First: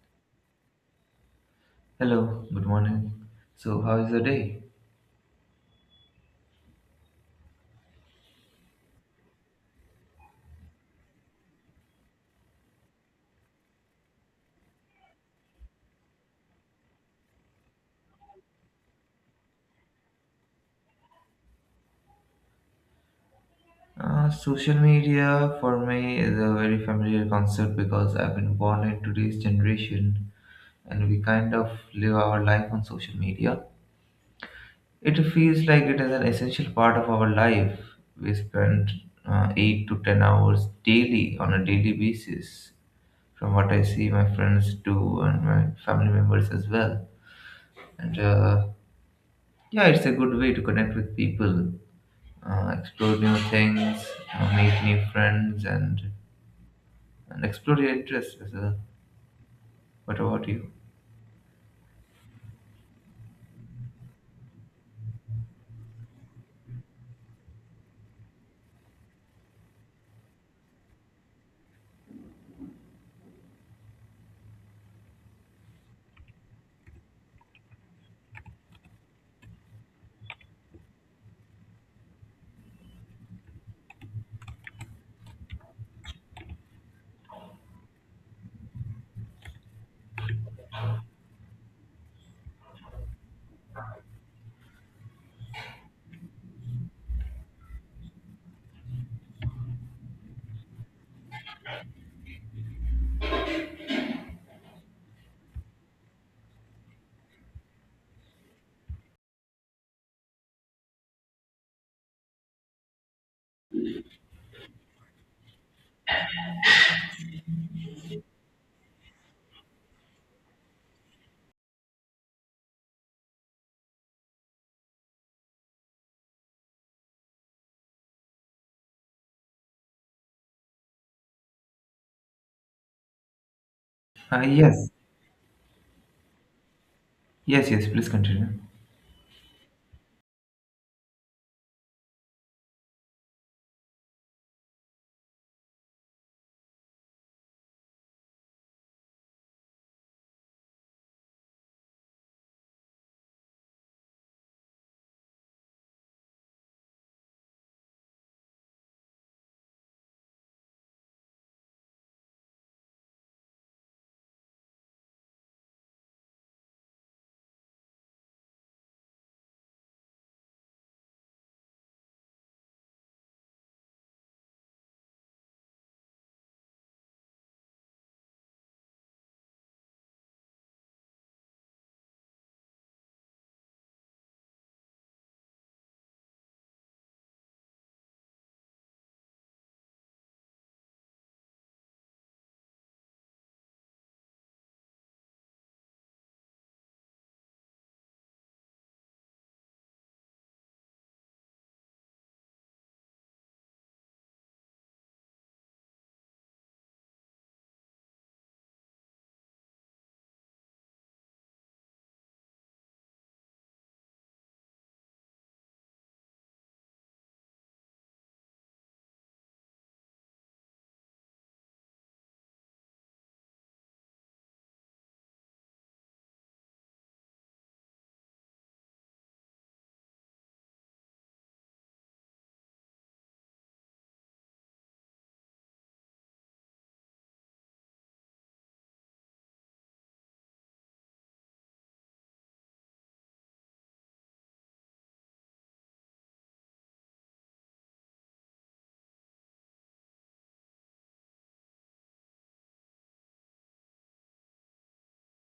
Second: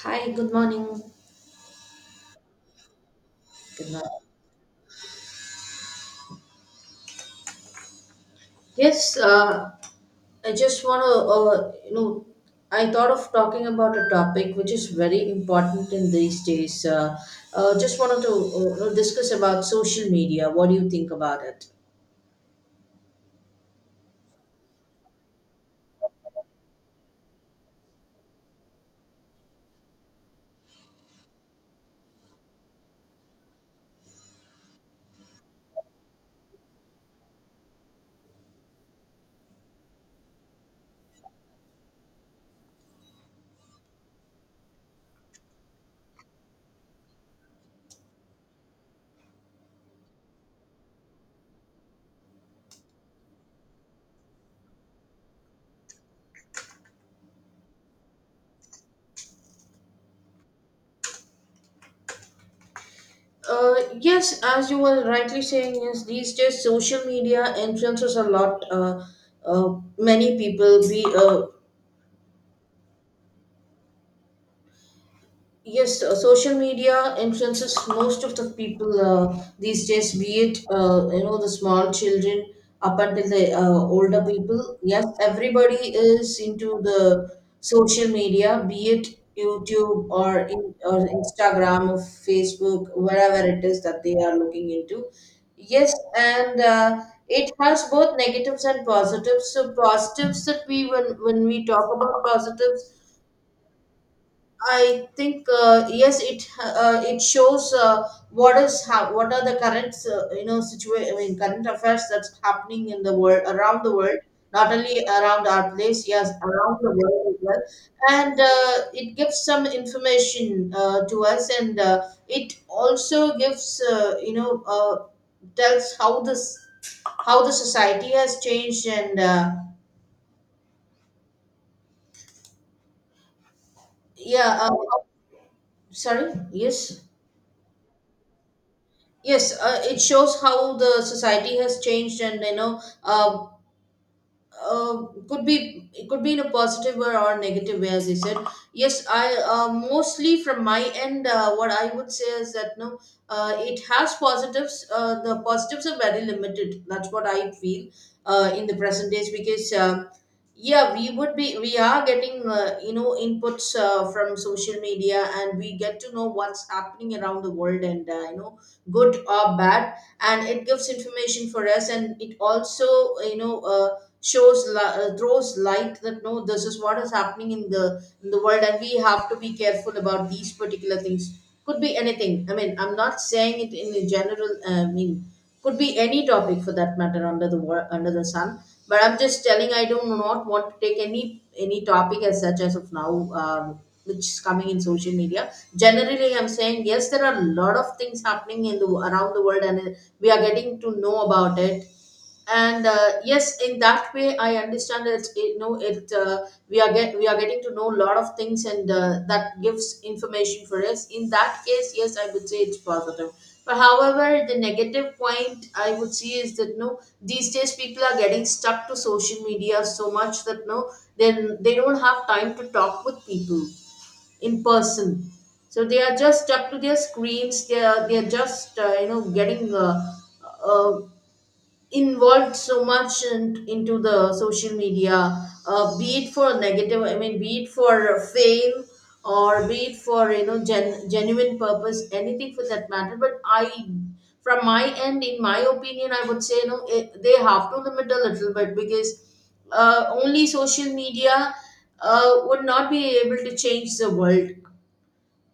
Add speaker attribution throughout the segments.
Speaker 1: Hi, good morning.
Speaker 2: Hello, good morning. So,
Speaker 1: Good
Speaker 2: how is the
Speaker 1: morning.
Speaker 2: day?
Speaker 1: Yes, I just want to, I thought of talking about a topic which is very important in these days. Just wanted to discuss about social media. What do you think about it?
Speaker 2: Social media for me is a very familiar concept because I've been born in today's generation, and we kind of live our life on social media. It feels like it is an essential part of our life. We spend 8 to 10 hours daily on a daily basis, from what I see my friends do and my family members as well. And yeah, it's a good way to connect with people, explore new things, meet new friends, and explore your interests as well. What about you?
Speaker 1: Uh, yes, as you were rightly saying, yes, these days social media influences a lot. Many people be, yes, social media influences most of the people these days, be it the small children up until the older people. Yes, everybody is into the social media, be it YouTube or Instagram or Facebook, wherever it is that they are looking into. Yes, and it has both negatives and positives. So positives that we when we talk about positives, I think, yes, it shows, what are the current, situation. I mean, current affairs that's happening in the world, around the world, not only around our place, yes, around the world as well. And it gives some information to us, and it also gives, tells how this how the society has changed, and yeah.
Speaker 2: Yes,
Speaker 1: Sorry. Yes.
Speaker 2: yes, yes. Please continue.
Speaker 1: Yes, it shows how the society has changed, and, you know, uh, could be it could be in a positive or negative way, as I said. Yes, I mostly from my end, what I would say is that no, it has positives. The positives are very limited. That's what I feel in the present days, because. Yeah, we would be we are getting inputs from social media, and we get to know what's happening around the world, and good or bad, and it gives information for us, and it also uh, you know uh, throws light that no, this is what is happening in the world, and we have to be careful about these particular things. Could be anything. I mean, I'm not saying it in a general meaning. Could be any topic, for that matter, under the sun. But I'm just telling, I do not want to take any topic as such as of now, um, which is coming in social media. Generally, I'm saying, yes, there are a lot of things happening in the around the world, and we are getting to know about it. And yes, in that way I understand it. We are getting to know a lot of things, and that gives information for us. In that case, yes, I would say it's positive. But however, the negative point I would see is that no, these days people are getting stuck to social media so much that no, then they don't have time to talk with people in person. So they are just stuck to their screens. They are just, getting, uh, involved so much into the social media, be it for negative, I mean, be it for fame, or be it for, genuine purpose, anything for that matter. But I, from my end, in my opinion, I would say, they have to limit a little bit, because only social media would not be able to change the world.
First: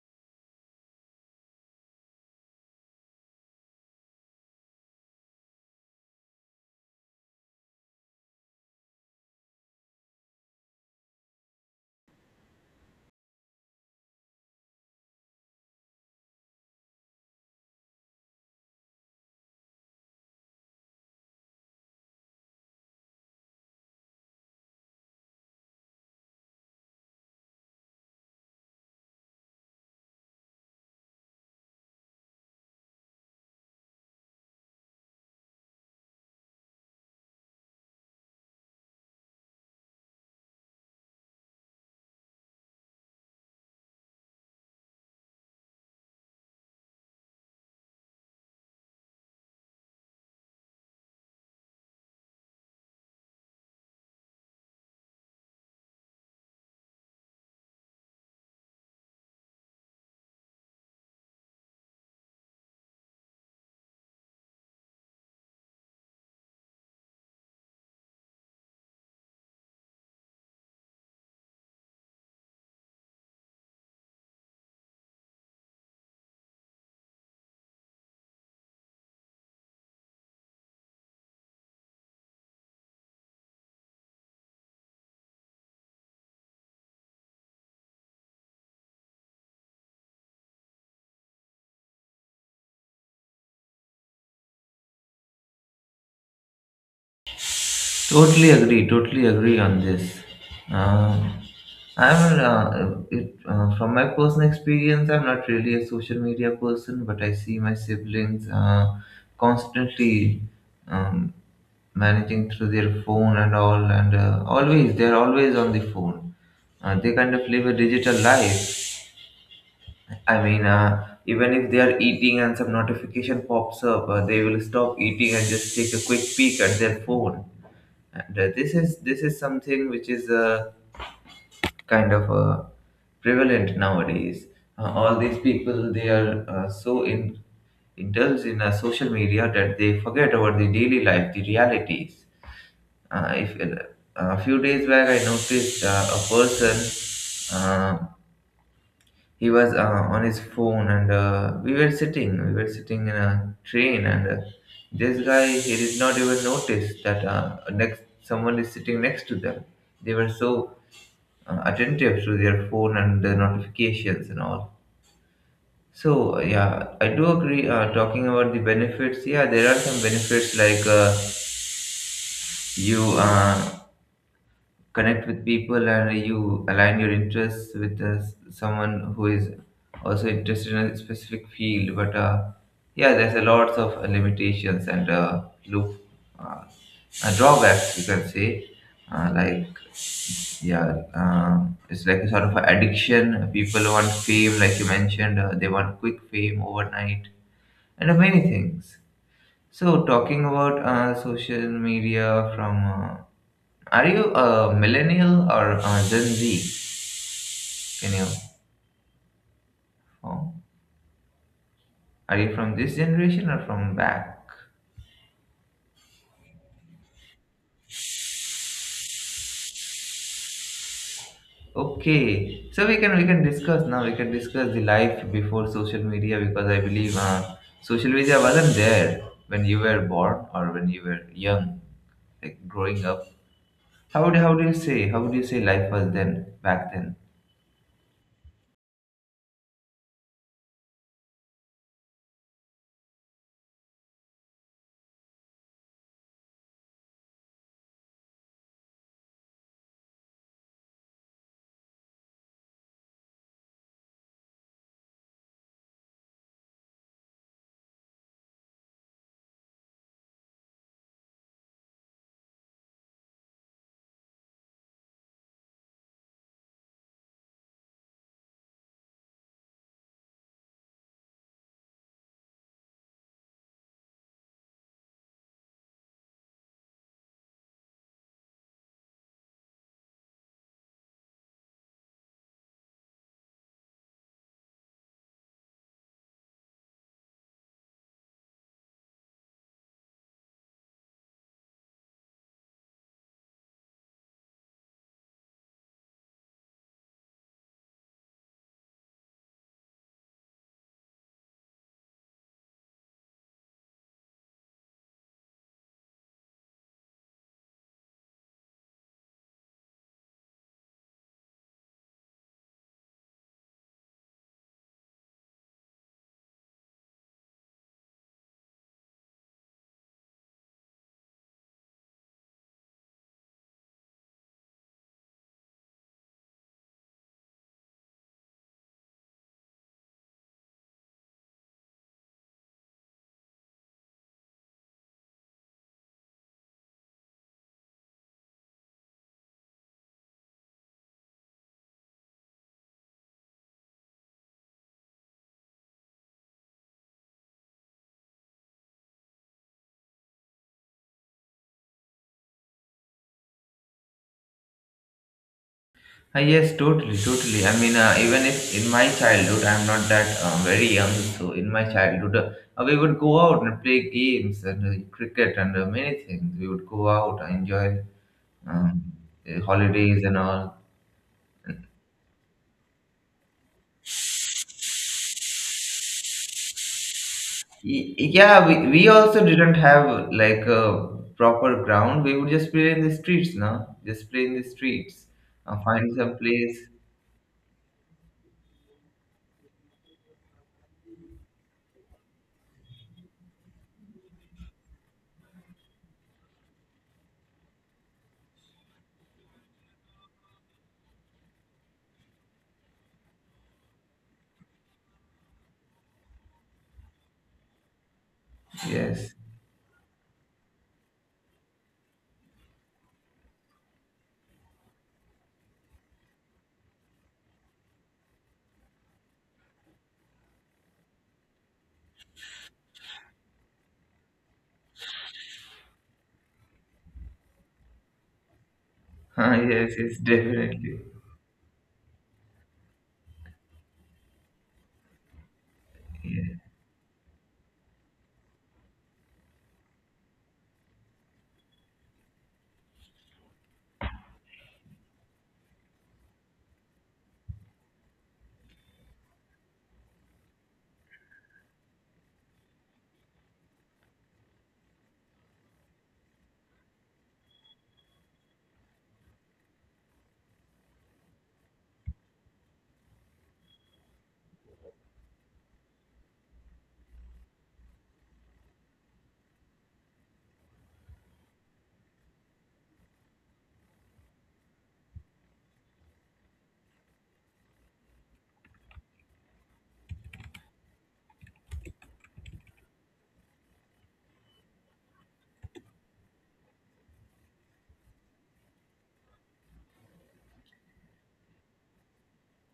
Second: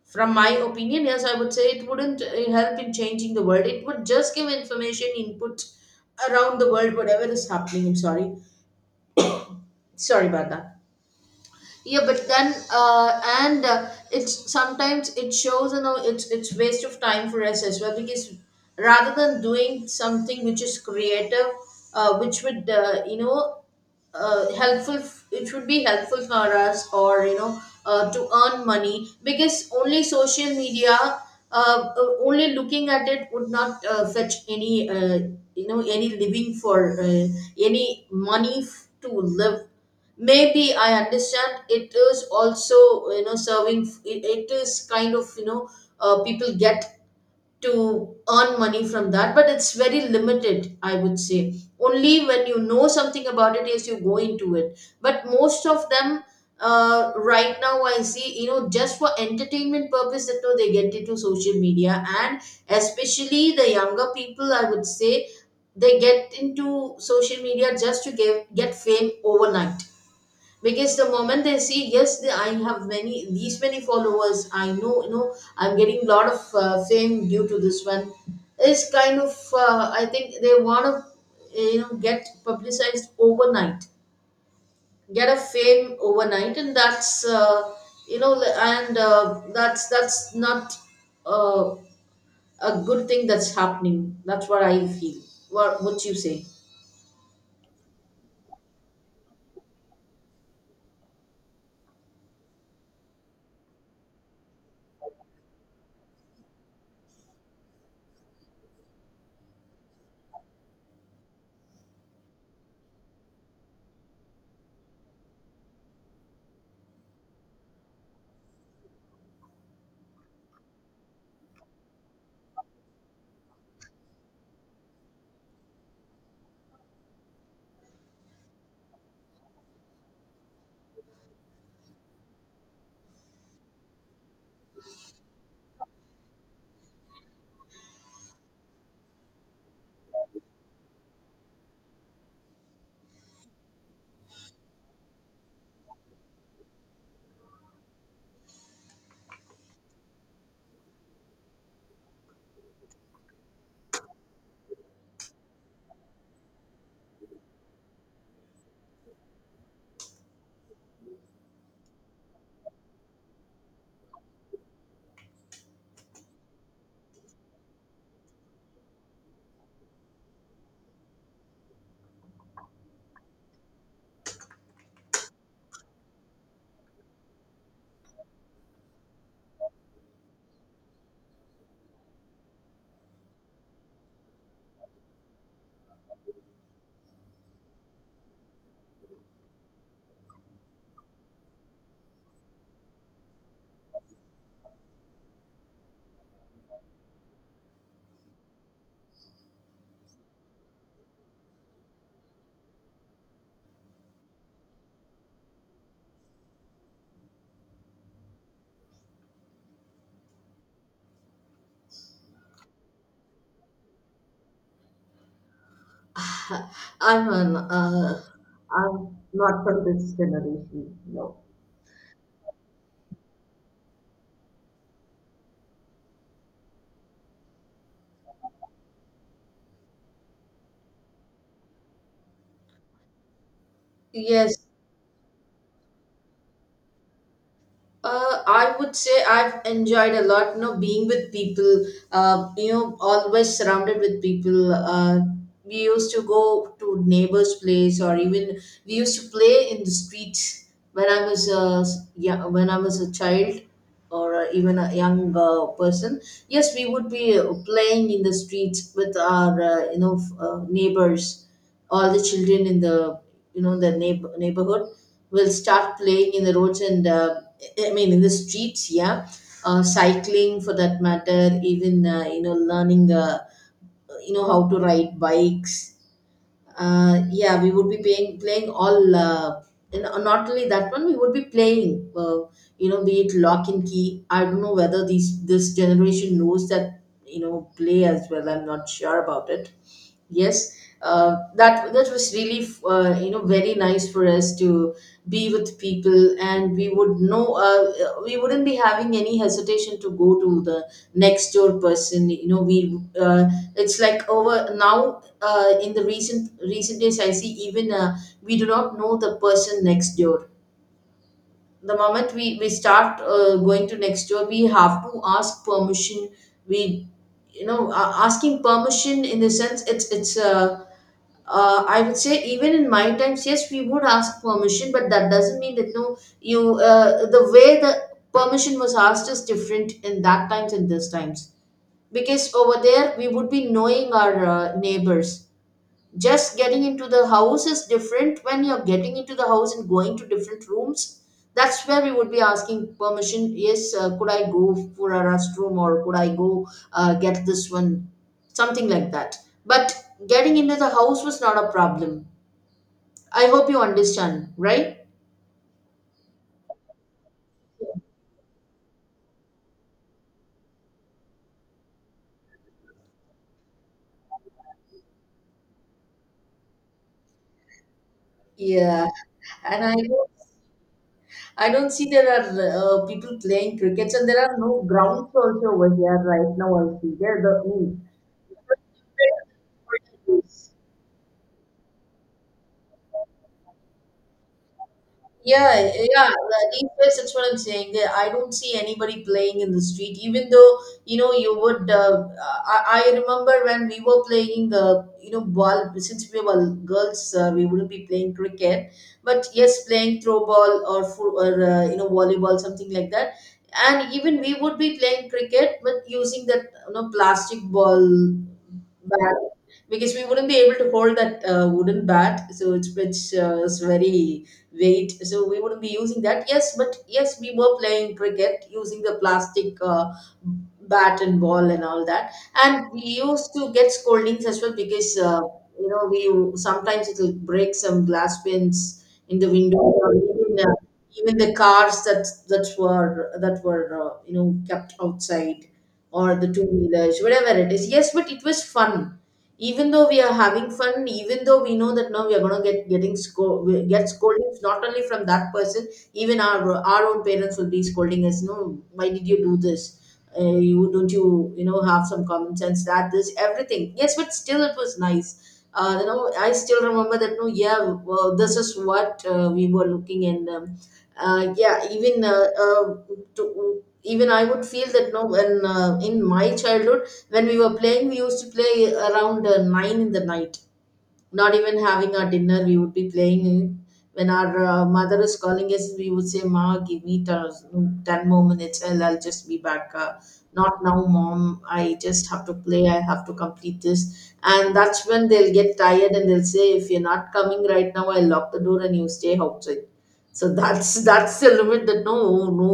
Speaker 1: From my opinion, yes, I would say it wouldn't help in changing the world. It would just give information input around the world, whatever is happening. I'm sorry. Sorry about that. Yeah, but then and it's sometimes it shows, it's waste of time for us as well, because rather than doing something which is creative, which would, helpful, it would be helpful for us, or, to earn money. Because only social media only looking at it would not fetch any, any living for to live. Maybe I understand, it is also, you know, serving, it is kind of, you know, people get to earn money from that, but it's very limited, I would say. Only when you know something about it is you go into it, but most of them, right now I see, you know, just for entertainment purpose that no, they get into social media. And especially the younger people, I would say, they get into social media just to get fame overnight. Because the moment they see, yes, I have many, these many followers, I know, you know, I'm getting a lot of fame due to this one, is kind of, I think they want to, you know, get publicized overnight, get a fame overnight. And that's, and that's not, uh, a good thing that's happening. That's what I feel. What you say?
Speaker 2: Totally agree. Totally agree on this. Um, from my personal experience, I'm not really a social media person, but I see my siblings constantly, um, managing through their phone and all, and always they're always on the phone. They kind of live a digital life. I mean, even if they are eating and some notification pops up, they will stop eating and just take a quick peek at their phone. And this is something which is kind of prevalent nowadays. All these people, they are so in indulged in social media that they forget about the daily life, the realities. If a few days back, I noticed a person. Uh, he was on his phone, and we were sitting in a train, and this guy, he did not even notice that, next someone is sitting next to them. They were so attentive to their phone and the notifications and all. So yeah, I do agree. Talking about the benefits, yeah, there are some benefits, like, you connect with people and you align your interests with someone who is also interested in a specific field. But yeah, there's a lots of limitations and loop uh, drawbacks you can say. Like, yeah, it's like a sort of an addiction. People want fame, like you mentioned, they want quick fame overnight and of many things. So, talking about social media, are you a millennial or a Gen Z? Can you, oh, are you from this generation or from back?
Speaker 1: i'm an uh, I'm not from this generation. No.
Speaker 2: Okay, so we can discuss now. We can discuss the life before social media, because I believe social media wasn't there when you were born or when you were young, like growing up.
Speaker 1: Yes,
Speaker 2: How would you say life was then, back then?
Speaker 1: I would say I've enjoyed a lot, you know, being with people, you know, always surrounded with people. We used to go to neighbors' place, or even we used to play in the streets when I was a yeah, when I was a child. Or even a young person. Yes, we would be playing in the streets with our neighbors. All the children in the, you know, the neighborhood will start playing in the roads, and I mean, in the streets, yeah. Cycling, for that matter. Even you know, learning, you know, how to ride bikes. Yeah, we would be, playing all, and not only that one, we would be playing, you know, be it lock and key. I don't know whether these this generation knows that, you know, play as well. I'm not sure about it. Yes, that was really you know, very nice for us to be with people, and we wouldn't be having any hesitation to go to the next door person. You know, we it's like over now, in the recent days. I see even, we do not know the person next door. The moment we start, going to next door, we have to ask permission. We, you know, asking permission in the sense, it's I would say, even in my times, yes, we would ask permission, but that doesn't mean that no, you the way the permission was asked is different in that times and this times. Because over there we would be knowing our neighbors. Just getting into the house is different. When you're getting into the house and going to different rooms, that's where we would be asking permission. Yes, could I go for a restroom, or could I go get this one, something like that. But getting into the house was not a problem. I hope you understand, right?
Speaker 2: Yes, totally, totally. I mean, even if in my childhood, I'm not that very young, so in my childhood, we would go out and play games and cricket and many things. We would go out, enjoy um,
Speaker 1: Yeah, and
Speaker 2: holidays and all.
Speaker 1: I don't see there are people playing crickets, and there are no grounds also over here right now. I see there the.
Speaker 2: Yeah, we also didn't have like a proper ground. We would just play in the streets, no? Just play in the streets,
Speaker 1: Yeah,
Speaker 2: find
Speaker 1: yeah,
Speaker 2: some
Speaker 1: like,
Speaker 2: place.
Speaker 1: these days, that's what I'm saying. Yeah, I don't see anybody playing in the street, even though you know you would. I remember when we were playing, you know, ball. Since we were girls, we wouldn't be playing cricket, but yes, playing throw ball or you know, volleyball, something like that. And even we would be playing cricket, but using that, you know, plastic ball
Speaker 2: Yes,
Speaker 1: bat, because we wouldn't be able to hold that wooden bat. So it's which is very weight, so we wouldn't be using that. Yes, but yes, we were playing cricket using the plastic bat and ball and all that, and we used to get scoldings as well because you know, we sometimes it will break some glass pins in the window,
Speaker 2: yes,
Speaker 1: or
Speaker 2: yes,
Speaker 1: even,
Speaker 2: definitely.
Speaker 1: even the cars that were you know, kept outside, or the two wheelers, whatever it is. Yes, but it was fun, even though we are having fun, even though we know that now we are going to get getting we get scoldings not only from that person, even our own parents will be scolding us. No, why did you do this? You don't you know, have some common sense that this everything. Yes, but still it was nice. You know, I still remember that, no? Yeah, well, this is what we were looking, and yeah, even even I would feel that, no, when in my childhood, when we were playing, we used to play around nine in the night, not even having our dinner, we would be playing. When our mother is calling us, we would say, "Ma, give me 10 more minutes and I'll just be back. Not now, mom, I just have to play, I have to complete this." And that's when they'll get tired and they'll say, "If you're not coming right now, I'll lock the door and you stay outside." So that's the limit, that no, no,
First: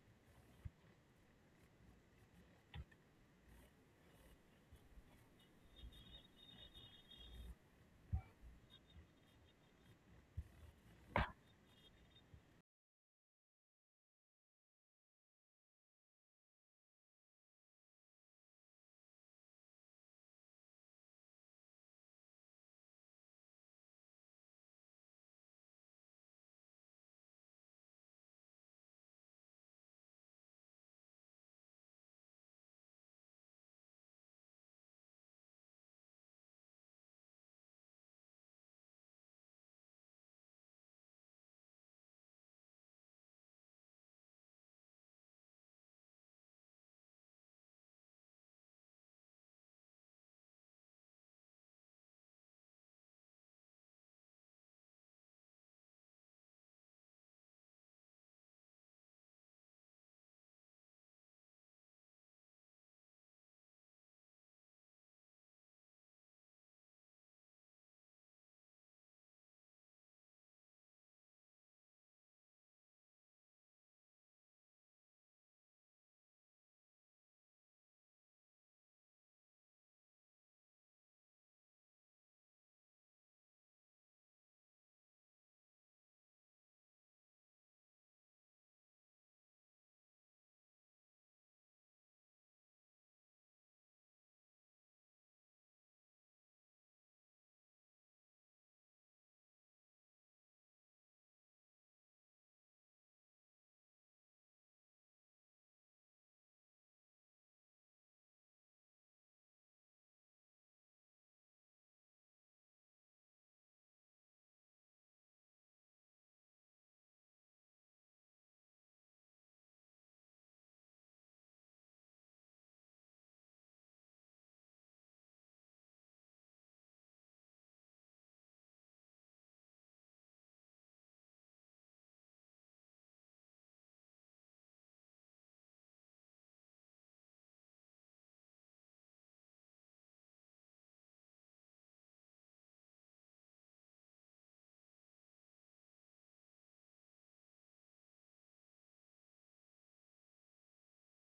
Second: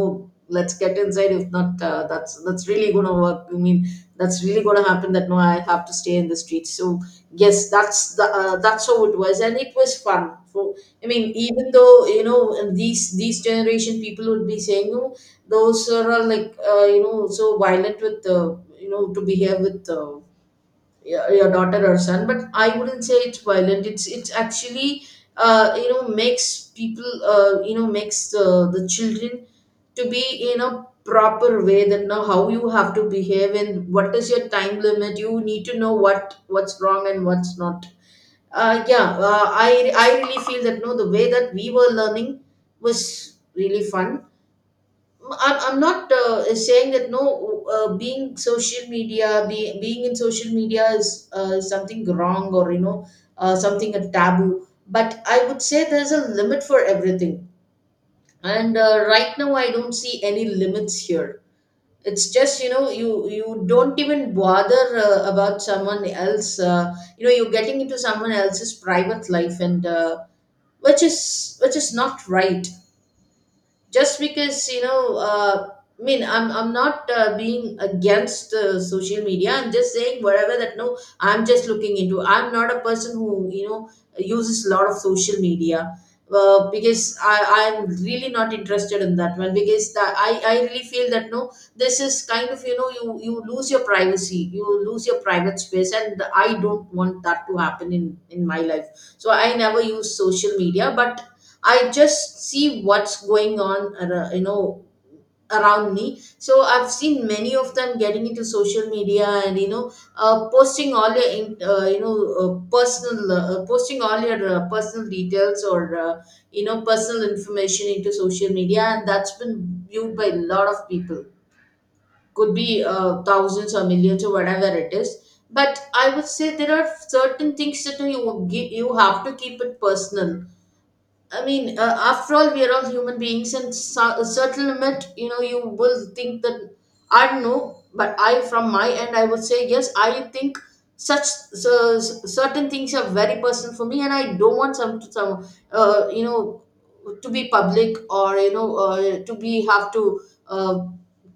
Speaker 1: let's get inside, if not that's really gonna work. I mean, that's really gonna happen, that no, I have to stay in the street. So yes, that's the, that's how it was, and it was fun. For, I mean, even though, you know, and these generation people would be saying, "No, those are all like you know, so violent with you know, to behave with your daughter or son." But I wouldn't say it's violent, it's actually you know, makes people you know, makes the children to be in a proper way, that know how you have to behave and what is your time limit. You need to know what, what's wrong and what's not. Yeah, I really feel that, no, the way that we were learning was really fun. I'm not saying that, no, being social media, being in social media is something wrong, or you know, something a taboo, but I would say there's a limit for everything. And right now I don't see any limits here. It's just, you know, you don't even bother about someone else, you know, you're getting into someone else's private life, and which is not right, just because you know I mean, I'm not being against social media, I'm just saying whatever, that no, I'm just looking into, I'm not a person who, you know, uses a lot of social media, because I'm really not interested in that one, because that I really feel that no, this is kind of, you know, you lose your privacy, you lose your private space, and I don't want that to happen in my life. So I never use social media, but I just see what's going on, you know, around me. So I've seen many of them getting into social media, and you know, posting all your, you know, personal, posting all your personal details or you know, personal information into social media, and that's been viewed by a lot of people. Could be thousands or millions or whatever it is. But I would say there are certain things that you give, you have to keep it personal. I mean, after all, we are all human beings, and so, a certain limit, you know, you will think that I don't know, but I, from my end, I would say yes. I think such, so, certain things are very personal for me, and I don't want some you know, to be public, or you know, to be have to uh,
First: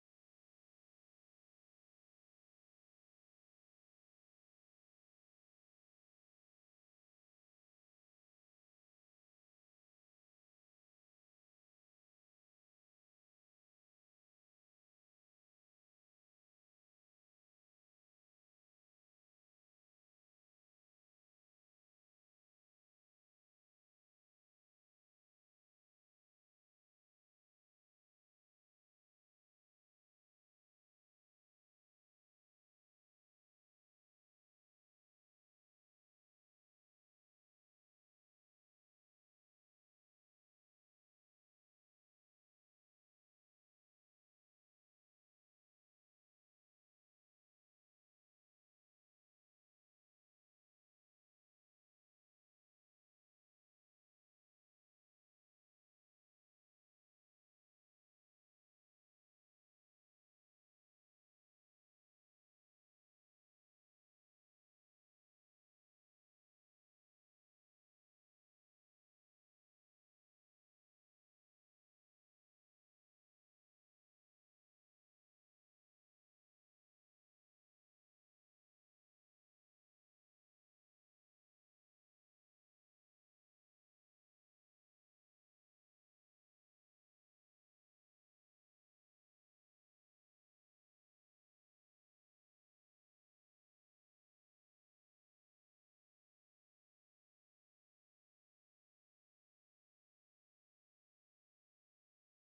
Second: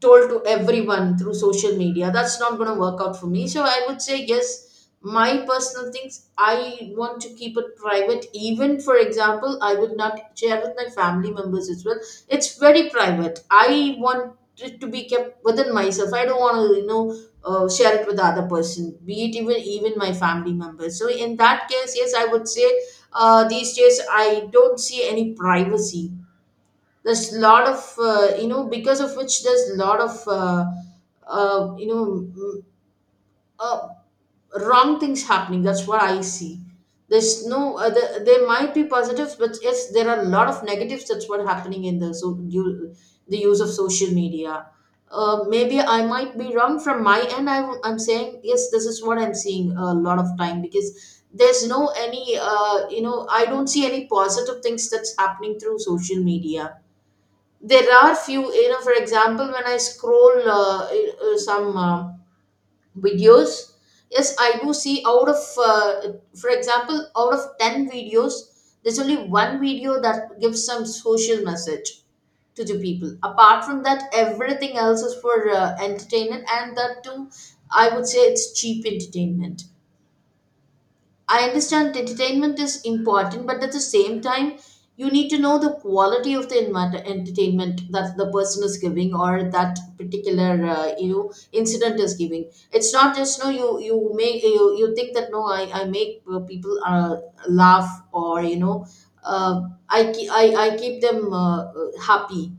Speaker 1: told to everyone through social media. That's not going to work out for me. So I would say yes, my personal things I want to keep it private. Even for example, I would not share with my family members as well. It's very private, I want it to be kept within myself. I don't want to, you know, share it with the other person, be it even my family members. So in that case, yes, I would say these days I don't see any privacy. There's a lot of you know, because of which there's a lot of you know, uh, wrong things happening, that's what I see. There's no there might be positives, but yes, there are a lot of negatives, that's what happening in the, so you, the use of social media. Maybe I might be wrong from my end, I am saying yes, this is what I'm seeing a lot of time, because there's no any you know, I don't see any positive things that's happening through social media. There are few, you know, for example, when I scroll some videos, yes, I do see out of for example, out of 10 videos there's only one video that gives some social message to the people. Apart from that, everything else is for entertainment, and that too, I would say it's cheap entertainment. I understand entertainment is important, but at the same time, you need to know the quality of the entertainment that the person is giving, or that particular you know, incident is giving. It's not just no, you make, you think that no, I make people laugh, or you know, uh, I keep them happy,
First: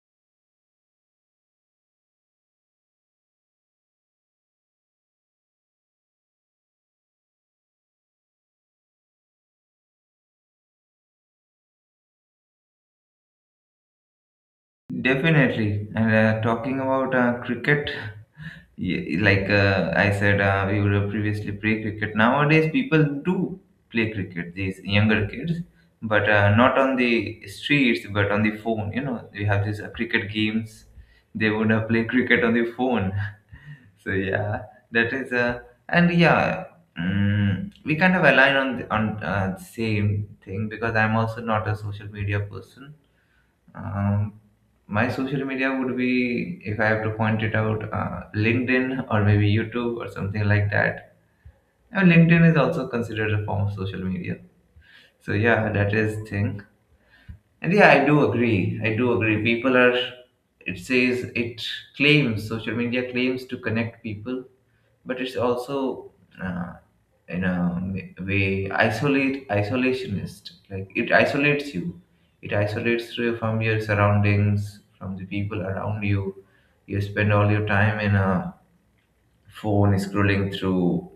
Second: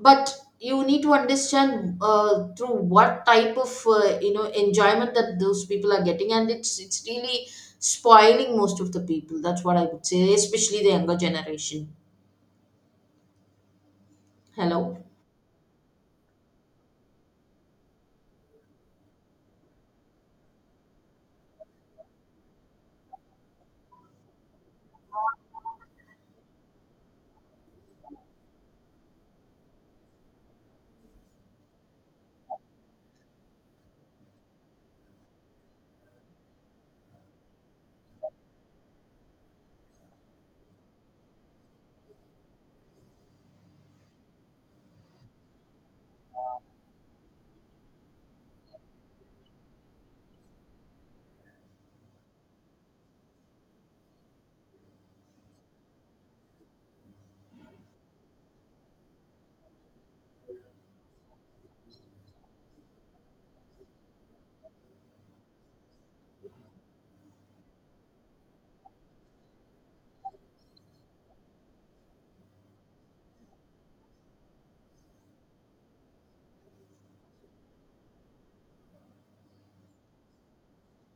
Speaker 1: but you need to understand through what type of you know, enjoyment that those people are getting, and it's really spoiling most of the people, that's what I would say, especially the younger generation. Hello.
Speaker 2: Definitely. And talking about cricket, like I said, we were previously play cricket. Nowadays, people do play cricket, these younger kids, but not on the streets, but on the phone. You know, we have these cricket games. They would play cricket on the phone. So yeah, that is and yeah, mm, we kind of align on the, on same thing, because I'm also not a social media person. um, my social media would be, if I have to point it out, LinkedIn or maybe YouTube or something like that. And LinkedIn is also considered a form of social media. So yeah, that is thing. And yeah, I do agree. I do agree. People are. It claims social media claims to connect people, but it's also, uh, in a m- way isolate isolationist like, it isolates you from your surroundings, from the people around you. You spend all your time in a phone scrolling through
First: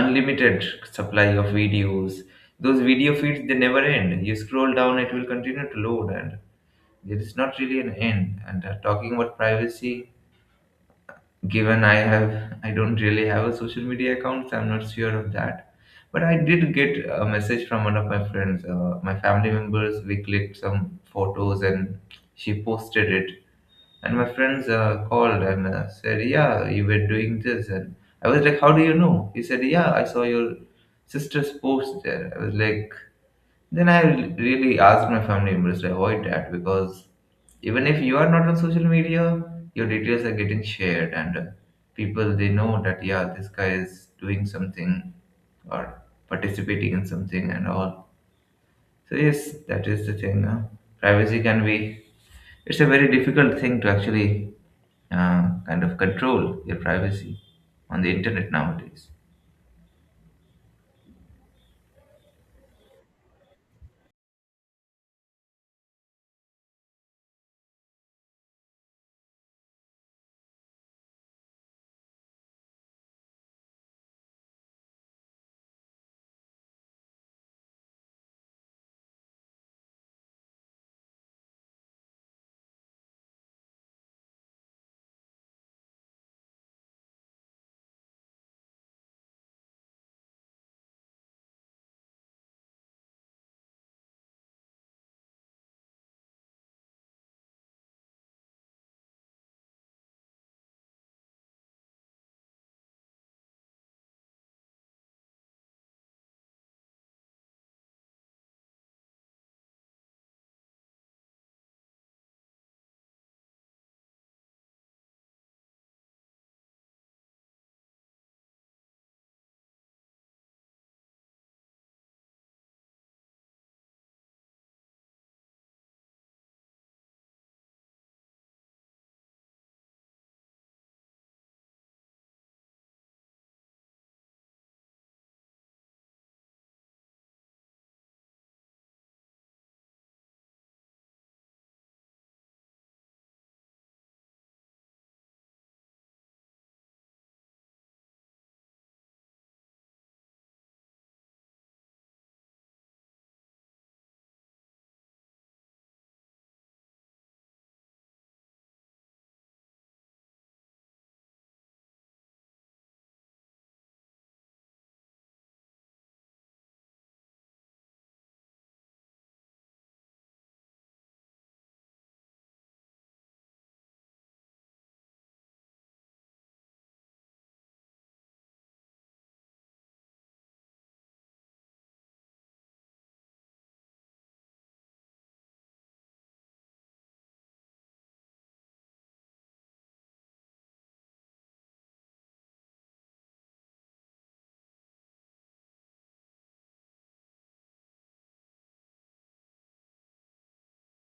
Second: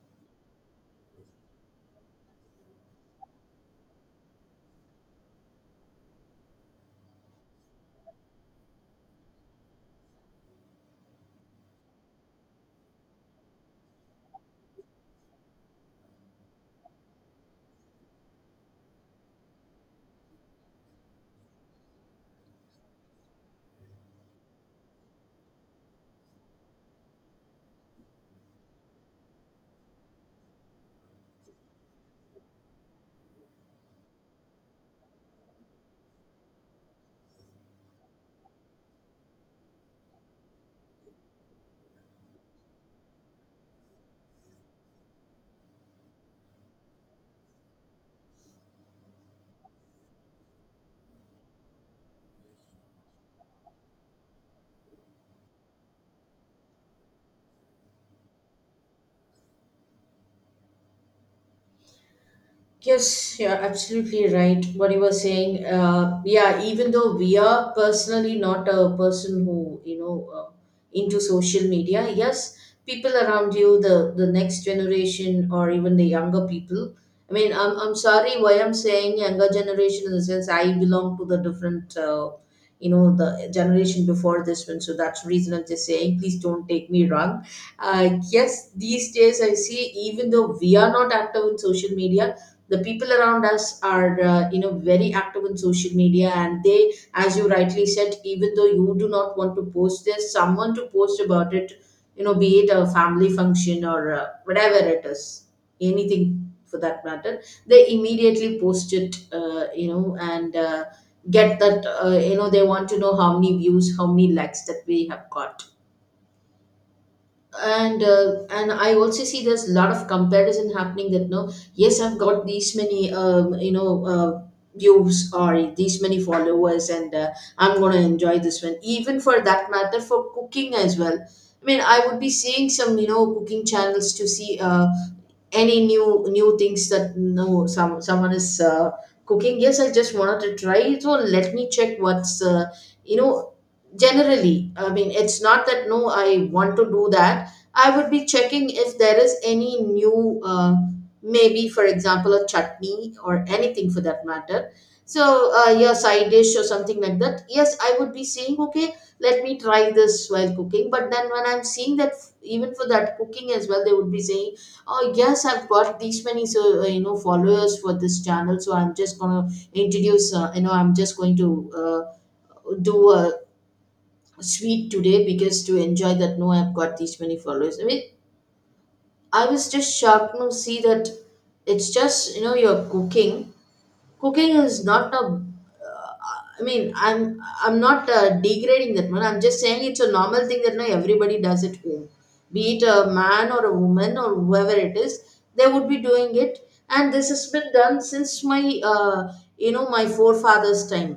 Speaker 2: unlimited supply of videos. Those video feeds, they never end. You scroll down, it will continue to load, and there is not really an end. And talking about privacy, given I don't really have a social media account, so I'm not sure of that. But I did get a message from one of my friends. My family members, we clicked some photos, and she posted it. And my friends called and said, "Yeah, you were doing this." And I was like, "How do you know?" He said, "Yeah, I saw your sister's post there." I was like, then I really asked my family members to avoid that, because even if you are not on social media, your details are getting shared, and people, they know that, yeah, this guy is doing something or participating in something and all. So yes, that is the thing. Privacy can be It's a very difficult thing to actually kind of control your privacy on the internet nowadays.
Speaker 1: Yes, you're absolutely right, what you were saying, yeah, even though we are personally not a person who, you know, into social media, yes, people around you, the next generation or even the younger people. I mean, I'm sorry, why I'm saying younger generation in the sense I belong to the different, you know, the generation before this one. So that's the reason I'm just saying, please don't take me wrong. Yes, these days I see, even though we are not active in social media, the people around us are you know, very active in social media, and they, as you rightly said, even though you do not want to post, there's someone to post about it. You know, be it a family function, or whatever it is, anything for that matter, they immediately post it, you know, and get that you know, they want to know how many views, how many likes that we have got. And and I also see there's a lot of comparison happening, that no, yes, I've got these many you know, views, or these many followers, and I'm gonna enjoy this one. Even for that matter, for cooking as well, I mean, I would be seeing some, you know, cooking channels to see any new things, that no, someone is cooking, yes, I just wanted to try it, so let me check what's you know, generally, I mean, it's not that no, I want to do that, I would be checking if there is any new maybe for example a chutney or anything for that matter. So yeah, side dish or something like that, yes, I would be saying, okay, let me try this while cooking. But then when I'm seeing that, even for that cooking as well, they would be saying, "Oh yes, I've got these many, so you know, followers for this channel. So I'm just gonna introduce. You know, I'm just going to do a sweet today, because to enjoy that. No, I've got these many followers." I mean, I was just shocked to see that. It's just, you know, you're cooking. Cooking is not a uh, I mean, I'm not degrading that one, I'm just saying it's a normal thing that now everybody does at home, be it a man or a woman or whoever it is, they would be doing it. And this has been done since my uh, you know, my forefathers time.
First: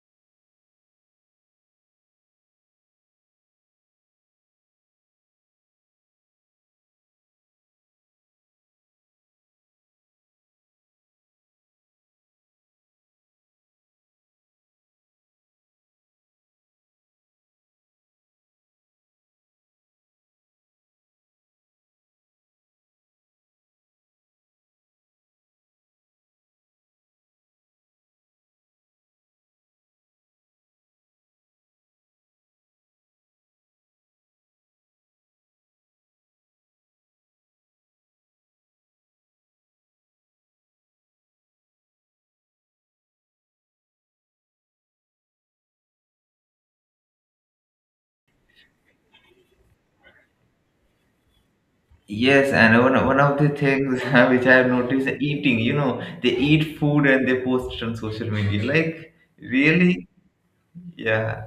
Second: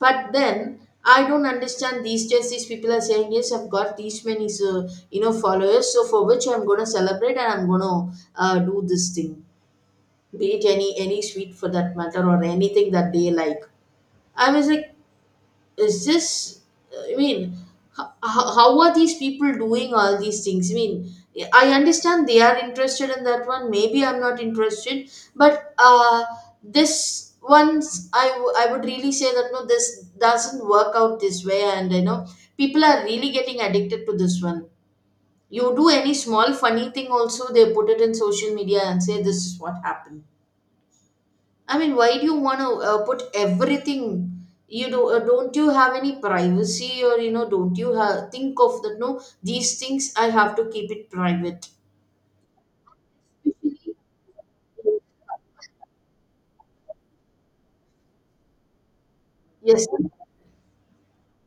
Speaker 1: But then I don't understand, these days these people are saying, "Yes, I've got these many, so, you know, followers, so for which I'm going to celebrate, and I'm going to do this thing, bake any sweet for that matter, or anything that they like." I was like, is this? I mean, how are these people doing all these things? I mean, I understand they are interested in that one. Maybe I'm not interested, but this once I would really say that no, this doesn't work out this way, and you know, people are really getting addicted to this one. You do any small funny thing, also they put it in social media and say this is what happened. I mean, why do you want to put everything? You do, don't you have any privacy, or you know, don't you think of that? No, these things I have to keep it private.
Speaker 2: Yes, and one of the things which I have noticed is eating. They eat food and they post it on social media. Like,
Speaker 1: Yes,
Speaker 2: really? Yeah.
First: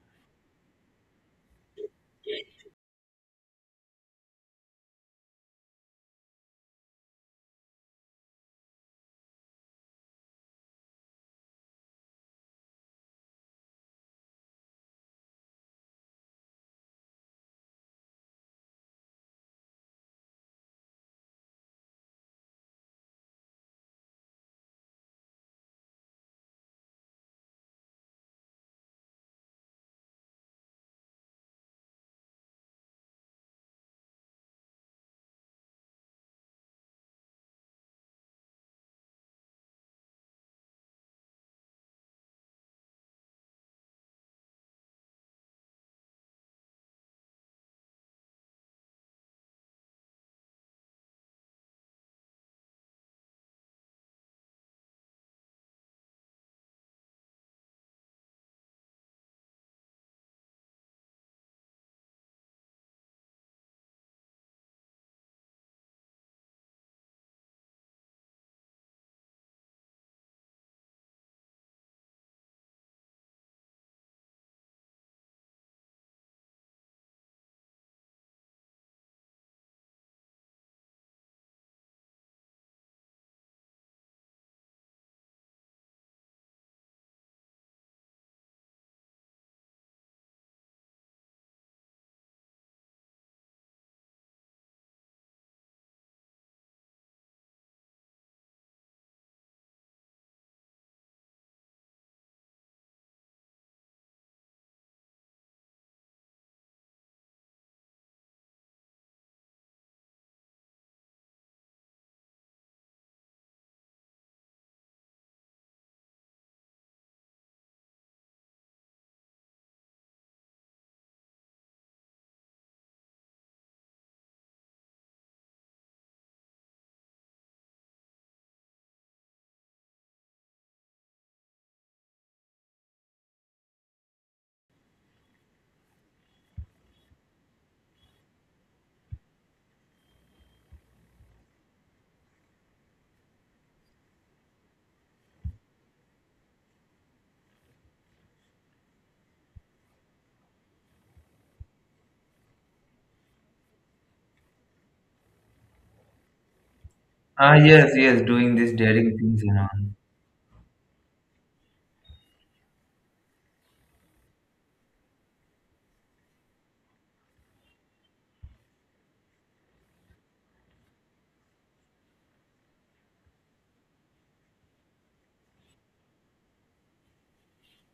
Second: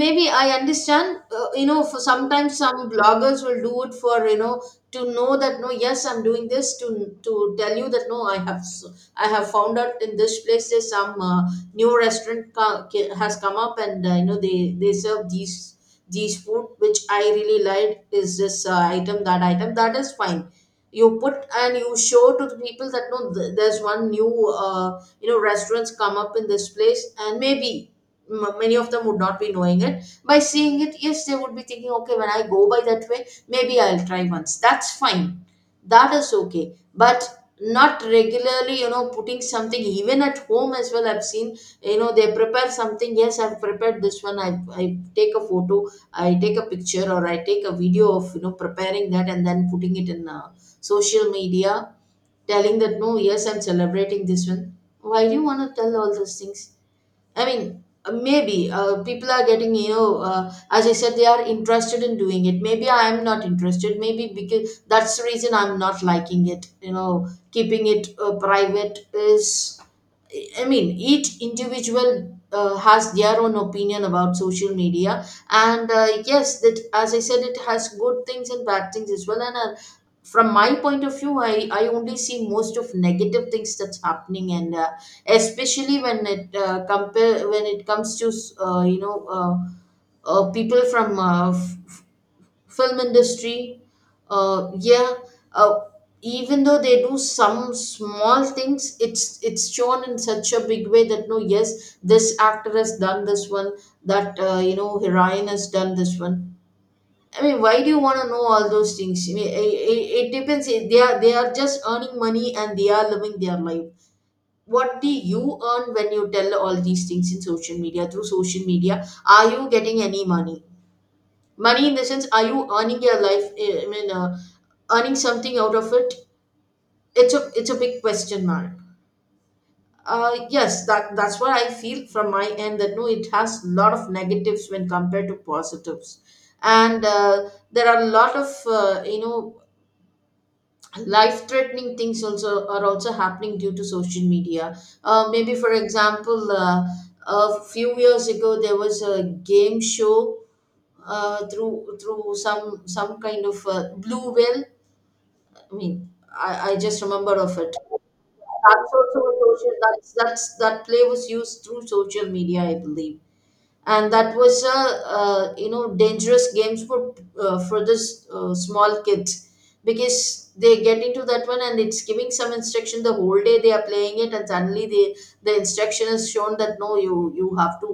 Speaker 1: maybe I understand, you know, for sometimes some bloggers will do it for to know that no, yes, I'm doing this to tell you that no, I have found out in this place there's some new has come up, and you know, they serve these food which I really like. Is this item, that item, that is fine. You put and you show to the people that no, there's one new restaurants come up in this place, and maybe many of them would not be knowing it. By seeing it, yes, they would be thinking okay, when I go by that way maybe I'll try once, that's fine. That is okay, but not regularly, you know, putting something. Even at home as well, I've seen, you know, they prepare something. Yes, I've prepared this one. I take a photo, I take a picture, or I take a video of preparing that, and then putting it in social media, telling that no, yes, I'm celebrating this one. Why do you want to tell all those things? Maybe people are getting, as I said, they are interested in doing it. Maybe I am not interested. Maybe because that's the reason I'm not liking it. You know, keeping it private is, I mean, each individual has their own opinion about social media. And yes, that, as I said, it has good things and bad things as well. And from my point of view, I only see most of negative things that's happening. And especially when it compare when it comes to uh, you know uh, people from film industry. Yeah. uh, Even though they do some small things, it's shown in such a big way that no, yes, this actor has done this one, that you know, heroine has done this one. I mean, why do you want to know all those things? I mean, it depends. They are just earning money and they are living their life. What do you earn when you tell all these things in social media? Through social media, are you getting any money? Money in the sense, are you earning your life? Earning something out of it? It's a, it's a big question mark. Yes, that's what I feel from my end, that no, it has a lot of negatives when compared to positives. And there are a lot of life threatening things also are also happening due to social media. Maybe for example, a few years ago there was a game show through some kind of blue whale. I mean, I just remember
Speaker 2: Ah,
Speaker 1: of it.
Speaker 2: yes, yes, doing these
Speaker 1: That's
Speaker 2: daring
Speaker 1: also a
Speaker 2: things and
Speaker 1: social,
Speaker 2: all.
Speaker 1: that's that play was used through social media, I believe. And that was a you know, dangerous games for this small kids, because they get into that one and it's giving some instruction. The whole day they are playing it, and suddenly they, the instruction is shown that no, you you have to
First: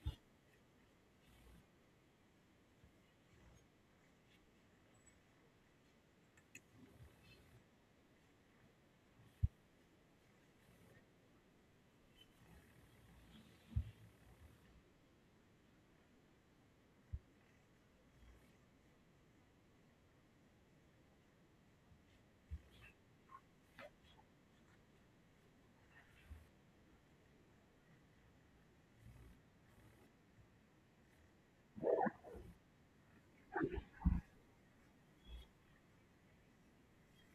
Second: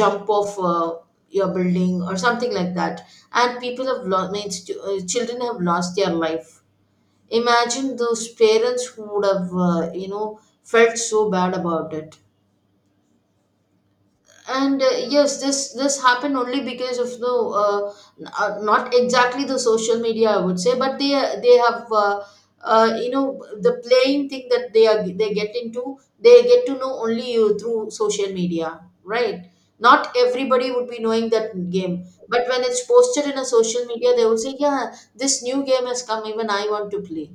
Speaker 1: jump off your building or something like that. And people have lost, means, children have lost their life. Imagine those parents who would have felt so bad about it. And yes, this happened only because of the uh, not exactly the social media, I would say, but they have you know, the playing thing that they are, they get into, they get to know only you through social media, right? Not everybody would be knowing that game, but when it's posted in a social media, they would say yeah, this new game has come, even I want to play.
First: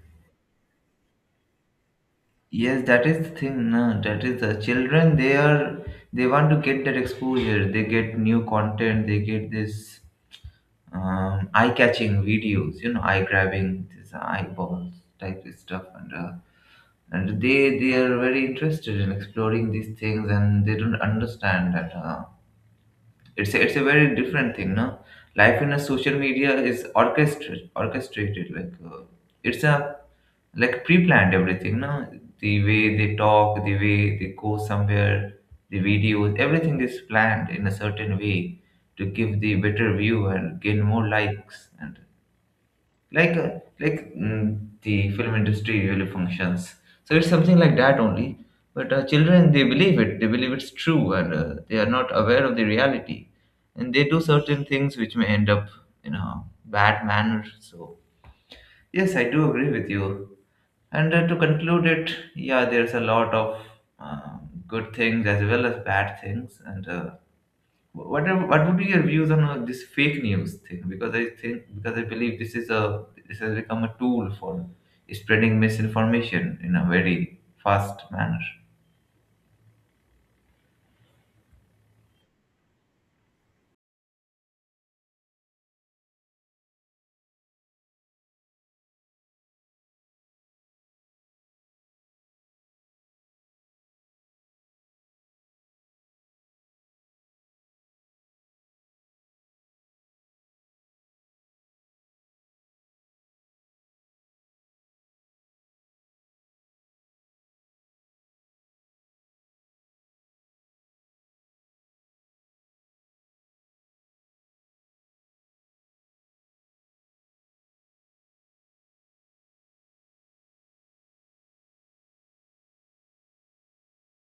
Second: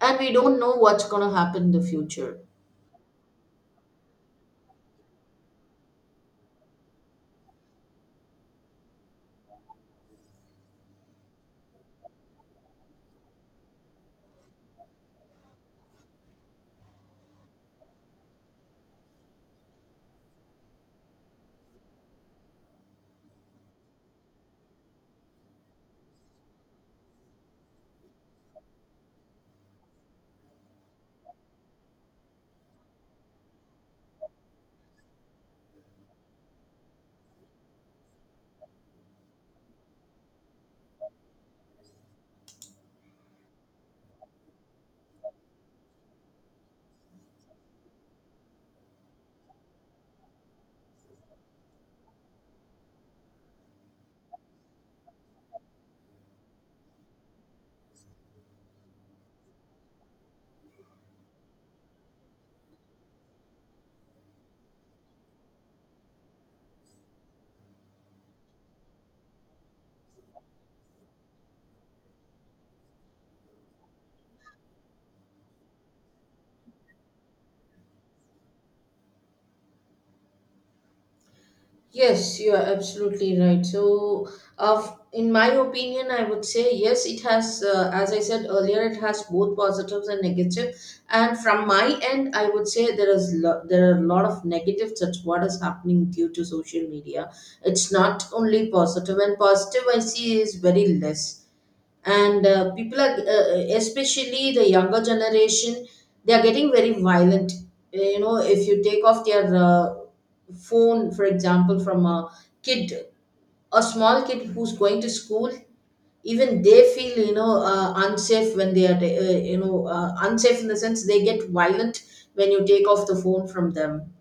Speaker 1: And we don't know what's going to happen in the future.
Speaker 2: Yes, that is the thing. No, that is the children. They want to get that exposure. They get new content. They get this eye-catching videos. Eye-grabbing, this eyeballs type of stuff, and they are very interested in exploring these things, and they don't understand that, it's a very different thing, no? Life in a social media is orchestrated, like, it's a like pre-planned everything, no? The way they talk, the way they go somewhere, the videos, everything is planned in a certain way to give the better view and gain more likes, and like the film industry really functions. So it's something like that only. But children, they believe it's true, and they are not aware of the reality, and they do certain things which may end up in a bad manner. So yes, I do agree with you. And to conclude it, yeah, there's a lot of uh, good things as well as bad things, and what would be your views on this fake news thing? Because I believe this has become a tool for spreading misinformation in a very fast manner.
Speaker 1: Yes, you are absolutely right. So, of in my opinion, I would say yes, it has, as I said earlier, it has both positives and negative. And from my end, I would say there are a lot of negatives. That's what is happening due to social media. It's not only positive, and positive I see is very less. And people are especially the younger generation, they are getting very violent. You know, if you take off their phone, for example, from a kid, a small kid who's going to school, even they feel, you know, unsafe when they are, unsafe in the sense they get violent when you take off the phone from them.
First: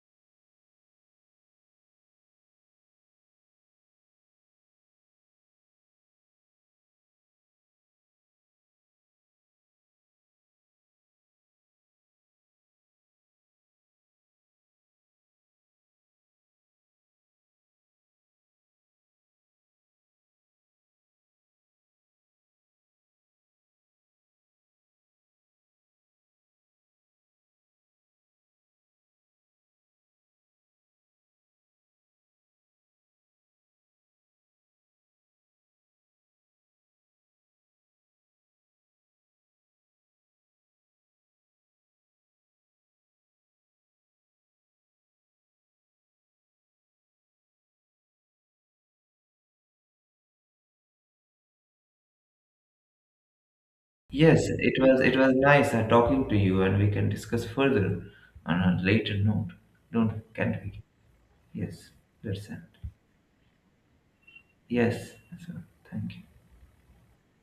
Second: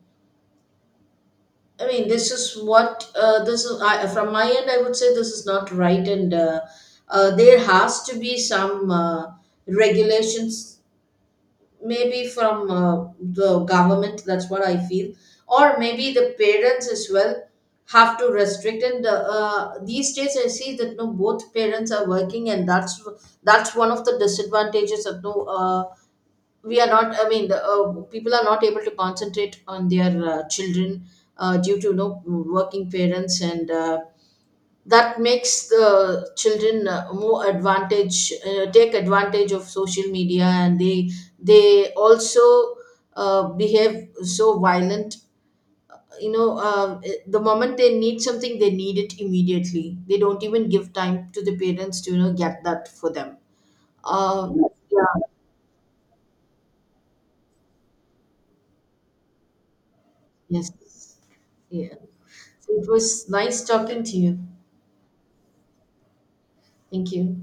Speaker 1: I mean, this is what, this is, from my end, I would say this is not right. And there has to be some regulations, maybe from, the government. That's what I feel, or maybe the parents as well have to restrict. And these days, I see that no, both parents are working, and that's one of the disadvantages of, no. We are not, I mean, the people are not able to concentrate on their children due to, you know, working parents. And that makes the children more advantage take advantage of social media, and they also behave so violent. You know, the moment they need something, they need it immediately. They don't even give time to the parents to, you know, get that for them.
Speaker 2: Yes,
Speaker 1: uh,
Speaker 2: it was
Speaker 1: yeah.
Speaker 2: it was nice talking to you, and we can discuss further on a later note. Don't Can't we?
Speaker 1: Yes.
Speaker 2: Yes,
Speaker 1: Yeah.
Speaker 2: that's it.
Speaker 1: So it was nice talking to you.
Speaker 2: Yes, so, thank you.
Speaker 1: Thank you.